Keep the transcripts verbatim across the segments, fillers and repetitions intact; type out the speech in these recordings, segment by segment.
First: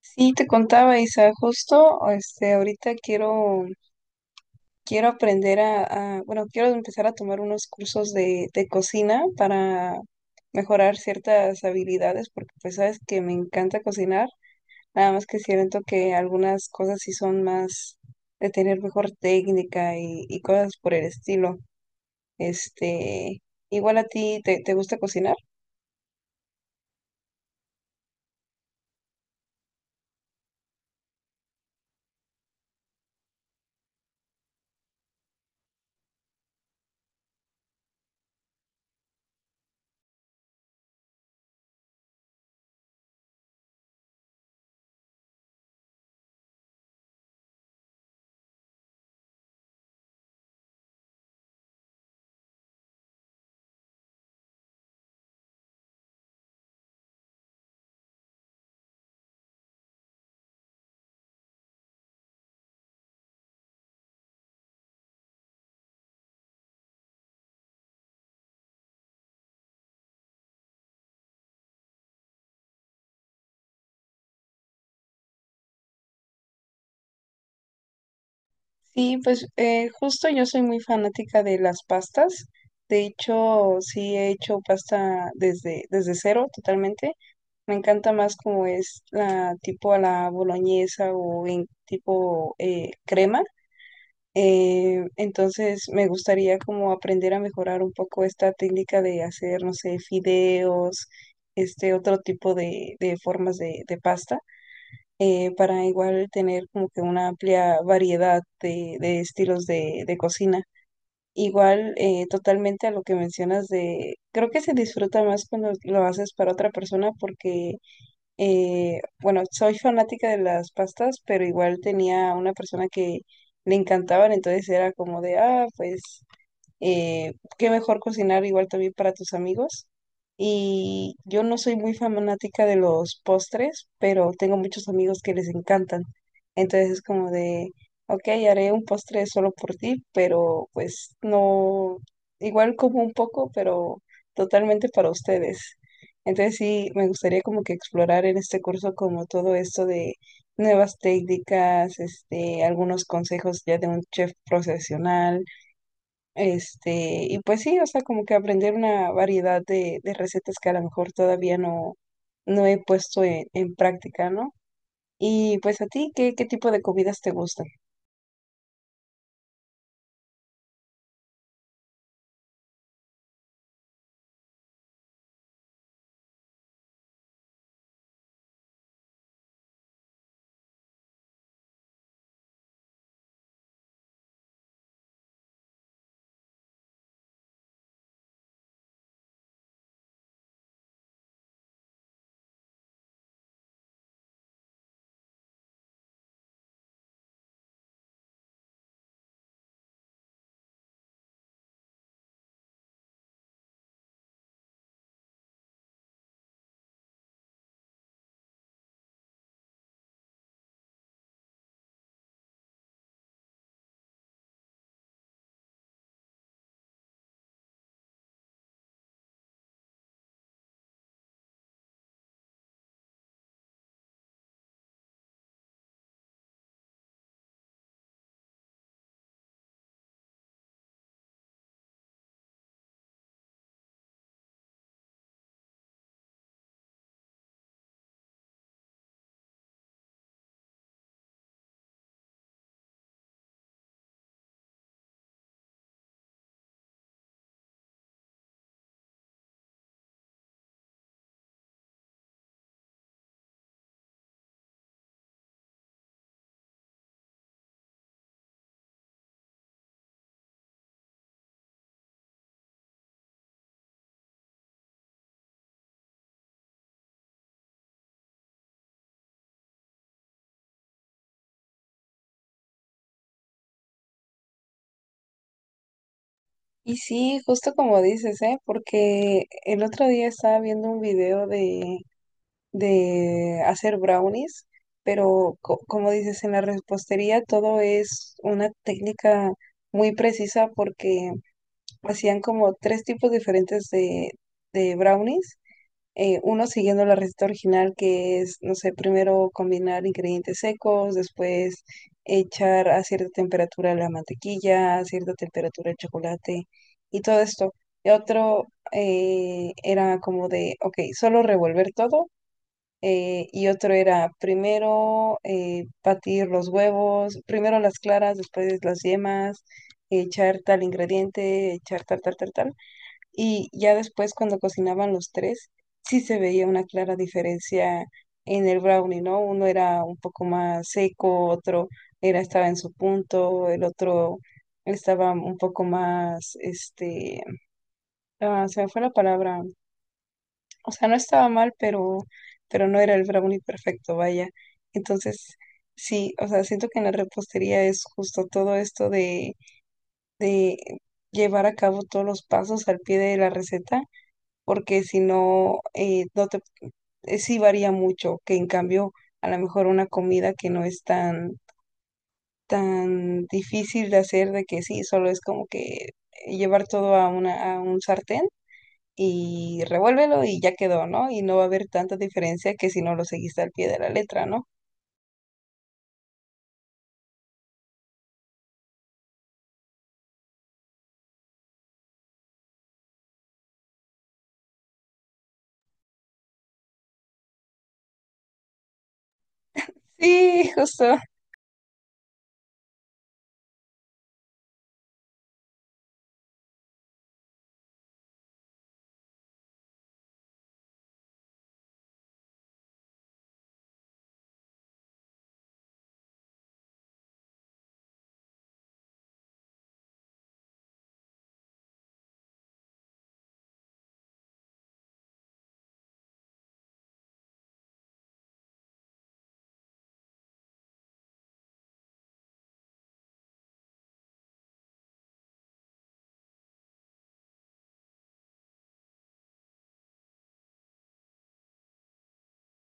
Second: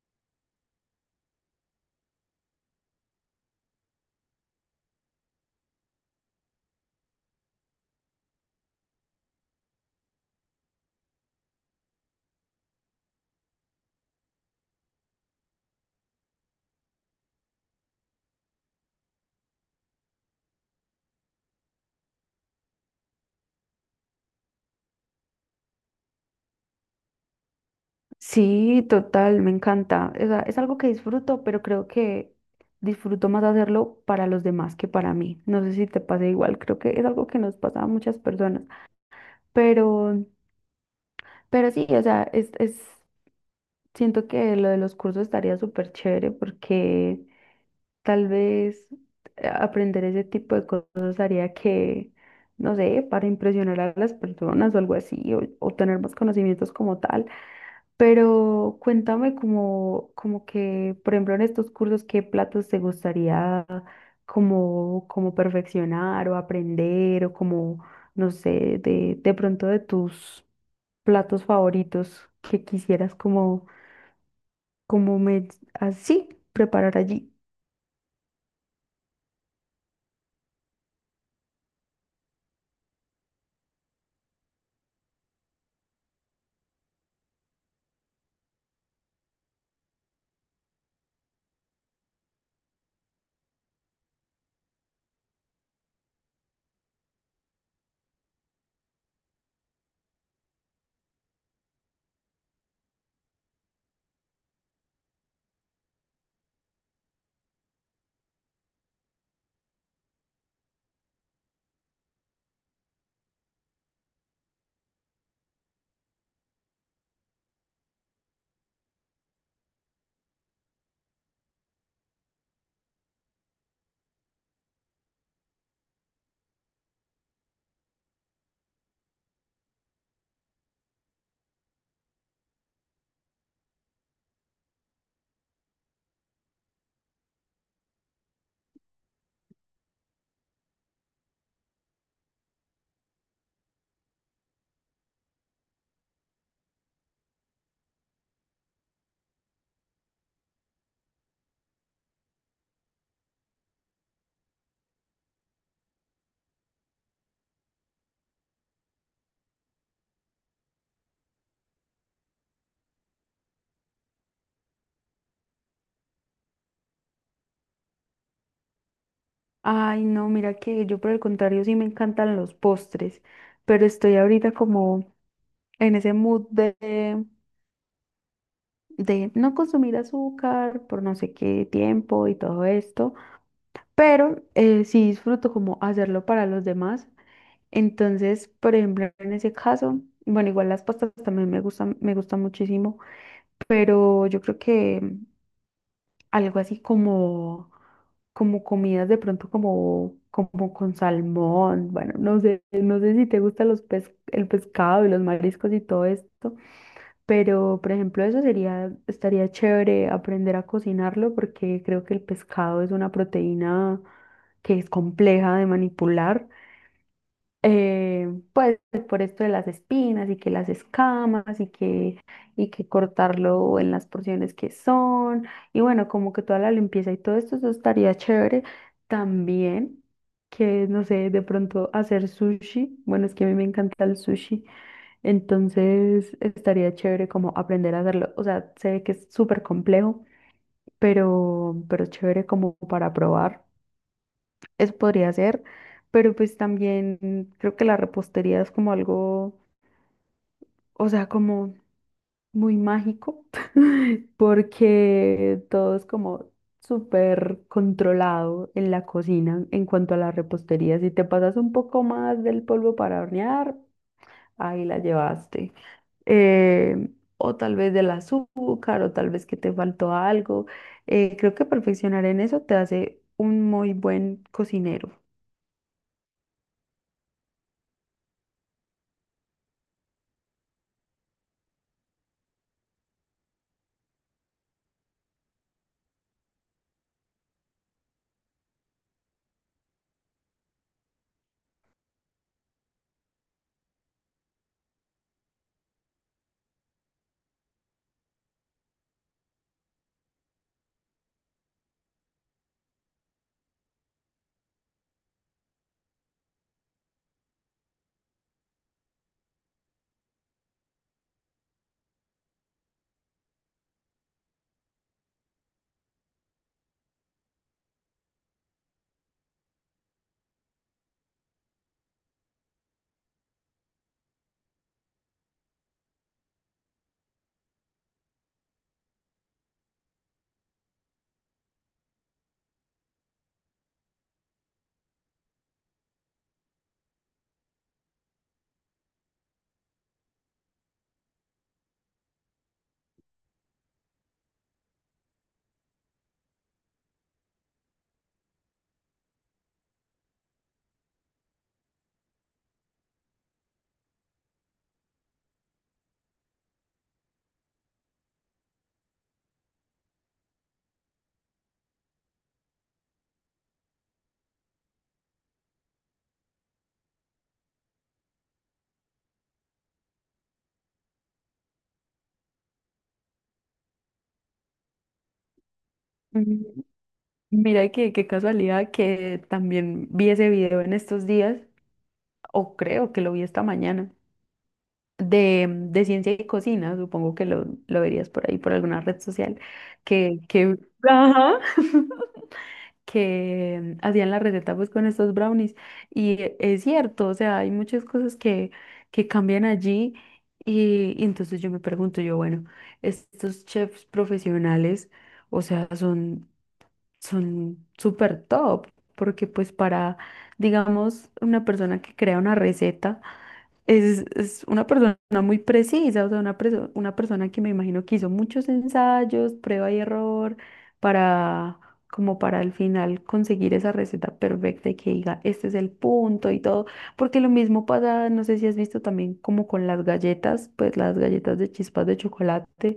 Sí, te contaba, Isa, justo, este, ahorita quiero, quiero aprender a, a- bueno, quiero empezar a tomar unos cursos de, de cocina para mejorar ciertas habilidades, porque pues sabes que me encanta cocinar, nada más que siento que algunas cosas sí son más de tener mejor técnica y, y cosas por el estilo. Este, igual a ti, ¿te, te gusta cocinar? Sí, total, me encanta. O sea, es algo que disfruto, pero creo que disfruto más hacerlo para los demás que para mí. No sé si te pasa igual, creo que es algo que nos pasa a muchas personas. Pero, pero sí, o sea, es, es, siento que lo de los cursos estaría súper chévere porque tal vez eh, aprender ese tipo de cosas haría que, no sé, para impresionar a las personas o algo así, o, o tener más conocimientos como tal. Pero cuéntame como, como que, por ejemplo, en estos cursos, ¿qué platos te gustaría como, como perfeccionar o aprender o como, no sé, de, de pronto de tus platos favoritos que quisieras como, como me, así preparar allí? Sí, pues eh, justo yo soy muy fanática de las pastas. De hecho, sí he hecho pasta desde, desde cero totalmente. Me encanta más como es la tipo a la boloñesa o en tipo eh, crema. Eh, entonces me gustaría como aprender a mejorar un poco esta técnica de hacer, no sé, fideos, este otro tipo de, de formas de de pasta eh, para igual tener como que una amplia variedad de, de estilos de, de cocina. Igual, eh, totalmente a lo que mencionas de, creo que se disfruta más cuando lo haces para otra persona porque, eh, bueno, soy fanática de las pastas, pero igual tenía una persona que le encantaban, entonces era como de, ah, pues eh, qué mejor cocinar igual también para tus amigos. Y yo no soy muy fanática de los postres, pero tengo muchos amigos que les encantan. Entonces es como de, ok, haré un postre solo por ti, pero pues no, igual como un poco, pero totalmente para ustedes. Entonces sí, me gustaría como que explorar en este curso como todo esto de nuevas técnicas, este, algunos consejos ya de un chef profesional este, y pues sí, o sea, como que aprender una variedad de, de recetas que a lo mejor todavía no, no he puesto en, en práctica, ¿no? Y pues a ti, ¿qué, qué tipo de comidas te gustan? Ay, no, mira que yo por el contrario sí me encantan los postres, pero estoy ahorita como en ese mood de de no consumir azúcar por no sé qué tiempo y todo esto, pero eh, sí disfruto como hacerlo para los demás. Entonces, por ejemplo, en ese caso, bueno, igual las pastas también me gustan, me gustan muchísimo, pero yo creo que mm, algo así como, como comidas de pronto como, como con salmón, bueno, no sé, no sé si te gusta los pes- el pescado y los mariscos y todo esto. Pero, por ejemplo, eso sería, estaría chévere aprender a cocinarlo porque creo que el pescado es una proteína que es compleja de manipular. eh, pues por esto de las espinas y que las escamas y que, y que cortarlo en las porciones que son. Y bueno, como que toda la limpieza y todo esto, eso estaría chévere. También que, no sé, de pronto hacer sushi. Bueno, es que a mí me encanta el sushi. Entonces estaría chévere como aprender a hacerlo. O sea, sé que es súper complejo, pero, pero es chévere como para probar. Eso podría ser, pero pues también creo que la repostería es como algo, o sea, como muy mágico, porque todo es como súper controlado en la cocina en cuanto a la repostería. Si te pasas un poco más del polvo para hornear, ahí la llevaste. eh, o tal vez del azúcar, o tal vez que te faltó algo. Eh, creo que perfeccionar en eso te hace un muy buen cocinero. Y sí, justo como dices, ¿eh? Porque el otro día estaba viendo un video de, de hacer brownies, pero co- como dices, en la repostería todo es una técnica muy precisa porque hacían como tres tipos diferentes de, de brownies eh, uno siguiendo la receta original, que es, no sé, primero combinar ingredientes secos, después echar a cierta temperatura la mantequilla, a cierta temperatura el chocolate y todo esto. Y otro eh, era como de, ok, solo revolver todo. eh, y otro era primero eh, batir los huevos, primero las claras, después las yemas, echar tal ingrediente, echar tal, tal, tal, tal. Y ya después, cuando cocinaban los tres, sí se veía una clara diferencia en el brownie, ¿no? Uno era un poco más seco, otro era, estaba en su punto, el otro estaba un poco más, este, ah, se me fue la palabra. O sea, no estaba mal, pero, pero no era el brownie perfecto, vaya. Entonces, sí, o sea, siento que en la repostería es justo todo esto de, de llevar a cabo todos los pasos al pie de la receta porque si no, eh, no te, eh, sí varía mucho, que en cambio a lo mejor una comida que no es tan, tan difícil de hacer, de que sí, solo es como que eh, llevar todo a una, a un sartén y revuélvelo y ya quedó, ¿no? Y no va a haber tanta diferencia que si no lo seguiste al pie de la letra, ¿no? Mm. Mira que qué casualidad que también vi ese video en estos días, o creo que lo vi esta mañana, de, mm, de ciencia y cocina, supongo que lo, lo verías por ahí, por alguna red social, que, Sí, que, justo. ajá. Que hacían la receta pues con estos brownies. Y e- es cierto, o sea, hay muchas cosas que, que cambian allí. Y, y entonces yo me pregunto, yo, bueno, estos chefs profesionales, o sea, son son súper top, porque pues para, digamos, una persona que crea una receta, es, es una persona muy precisa, o sea, una, preso- una persona que me imagino que hizo muchos ensayos, prueba y error, para, como para al final conseguir esa receta perfecta y que diga, este es el punto y todo, porque lo mismo pasa, no sé si has visto también como con las galletas, pues las galletas de chispas de chocolate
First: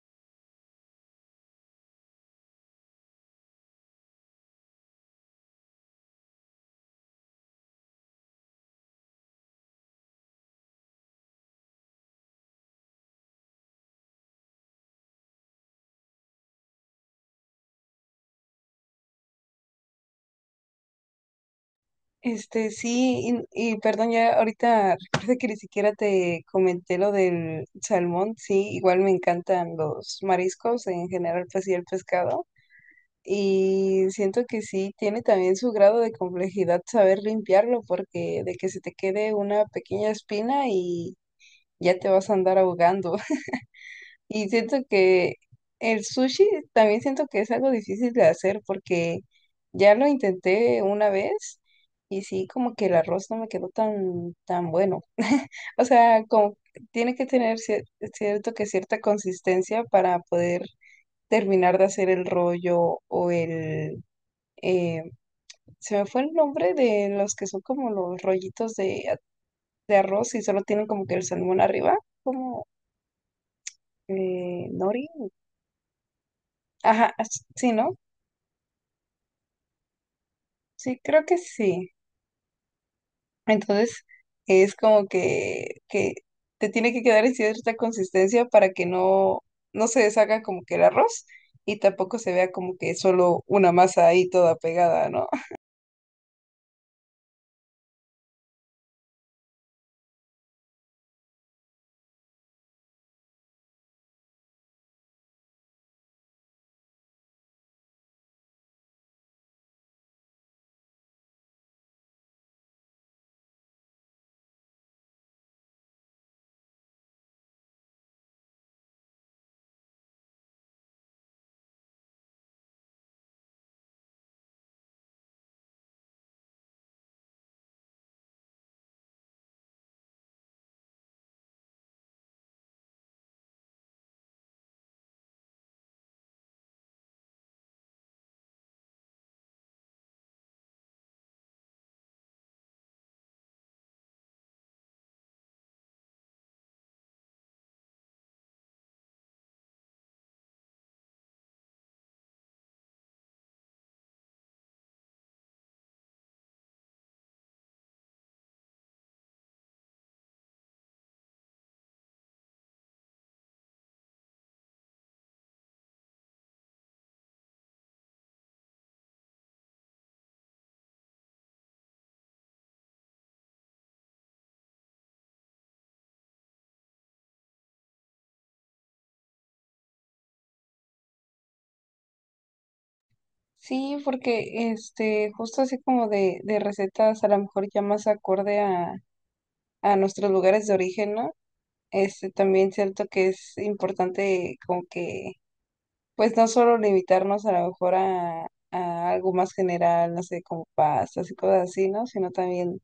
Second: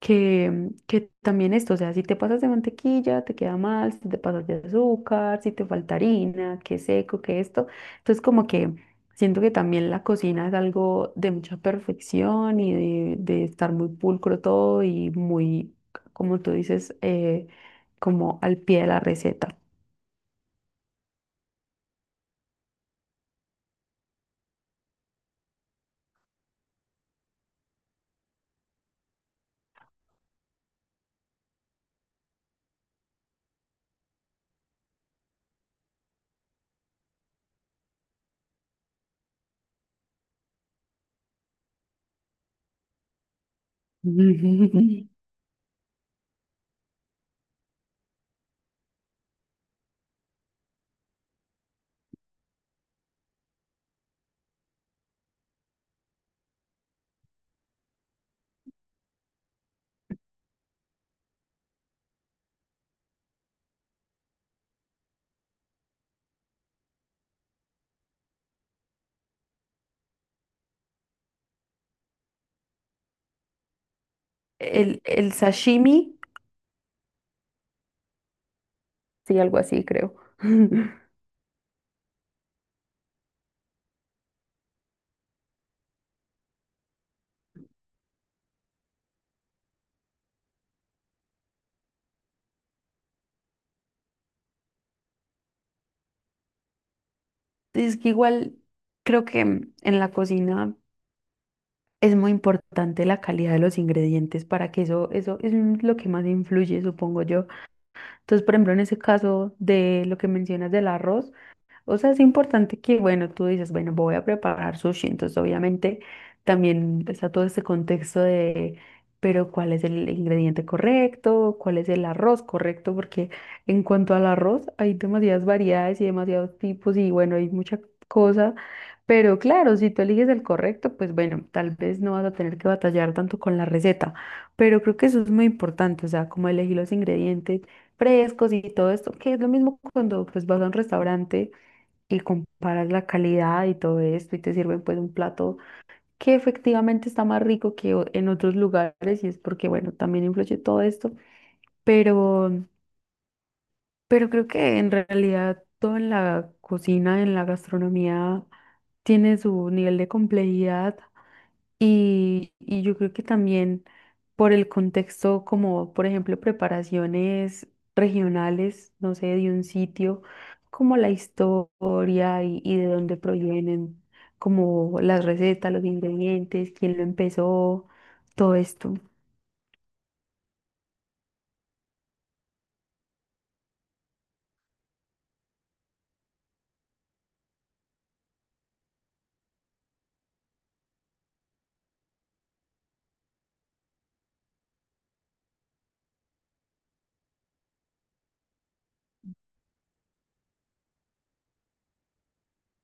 que, que también esto, o sea, si te pasas de mantequilla, te queda mal, si te pasas de azúcar, si te falta harina, que seco, que esto. Entonces, como que siento que también la cocina es algo de mucha perfección y de, de estar muy pulcro todo y muy, como tú dices, eh, como al pie de la receta. Este, sí, y, y perdón, ya ahorita recuerda que ni siquiera te comenté lo del salmón, sí, igual me encantan los mariscos en general, pues sí, el pescado, y siento que sí, tiene también su grado de complejidad saber limpiarlo, porque de que se te quede una pequeña espina y ya te vas a andar ahogando. Y siento Ujú. que el sushi también siento que es algo difícil de hacer porque ya lo intenté una vez y sí, como que el arroz no me quedó tan, tan bueno. O sea, como tiene que tener cier- cierto que cierta consistencia para poder terminar de hacer el rollo o el... eh, se me fue el nombre de los que son como los rollitos de, a- de arroz y solo tienen como que el salmón arriba, como eh, El, nori. el sashimi, Ajá, sí, ¿no? sí, algo así, creo. Sí, creo que sí. Entonces, es como que, que te tiene que quedar en cierta consistencia para que no, no se deshaga como que el arroz y tampoco se vea como que solo una masa ahí toda pegada, ¿no? Es que igual creo que en la cocina. Es muy importante la calidad de los ingredientes para que eso, eso es lo que más influye, supongo yo. Entonces, por ejemplo, en ese caso de lo que mencionas del arroz, o sea, es importante que, bueno, tú dices, bueno, voy a preparar sushi, entonces obviamente también está todo ese contexto de, pero ¿cuál es el ingrediente correcto? ¿Cuál es el arroz correcto? Porque en cuanto al arroz, hay demasiadas variedades y demasiados tipos y bueno, hay mucha cosa, pero claro, si tú eliges el correcto, pues bueno, tal vez no vas a tener que batallar tanto con la receta, pero creo que eso es muy importante, o sea, como elegir los ingredientes frescos y todo esto, que es lo mismo cuando pues vas a un restaurante y comparas la calidad y todo esto y te sirven pues un plato que efectivamente está más rico que o- en otros lugares y es porque bueno, también influye todo esto, pero pero creo que en realidad todo en la cocina, en la gastronomía tiene su nivel de complejidad y, y yo creo que también por el contexto, como por ejemplo preparaciones regionales, no sé, de un sitio, como la historia y, y de dónde provienen, como las recetas, los ingredientes, quién lo empezó, todo esto. Sí, porque este, justo así como de, de recetas, a lo mejor ya más acorde a, a nuestros lugares de origen, ¿no? Este, también siento que es importante como que pues no solo limitarnos a lo mejor a, a algo más general, no sé, como pastas y cosas así, ¿no? Sino también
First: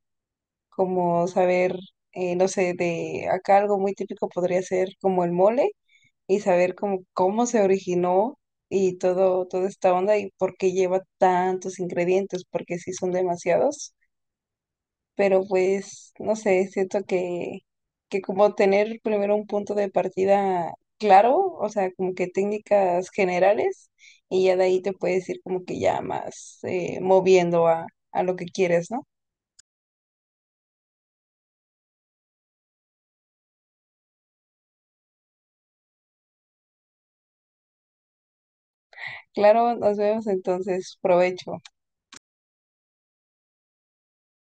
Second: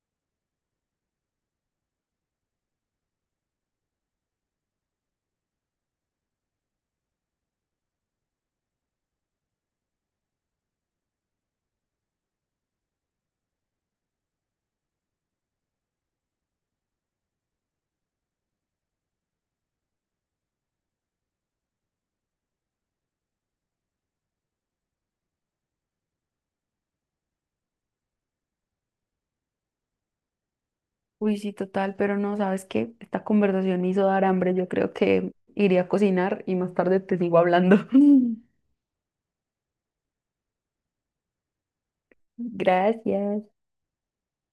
como saber, eh, no sé, de acá algo muy típico podría ser como el mole y saber cómo cómo se originó y todo, toda esta onda y por qué lleva tantos ingredientes, porque sí son demasiados pero pues, no sé, siento que, que como tener primero un punto de partida claro, o sea, como que técnicas generales, y ya de ahí te puedes ir como que ya más eh, moviendo a, a lo que quieres, ¿no? Uy, sí, total, pero no, ¿sabes qué? Esta conversación me hizo dar hambre, yo creo que iré a cocinar y más tarde te sigo hablando. Claro, nos vemos entonces, provecho. Gracias.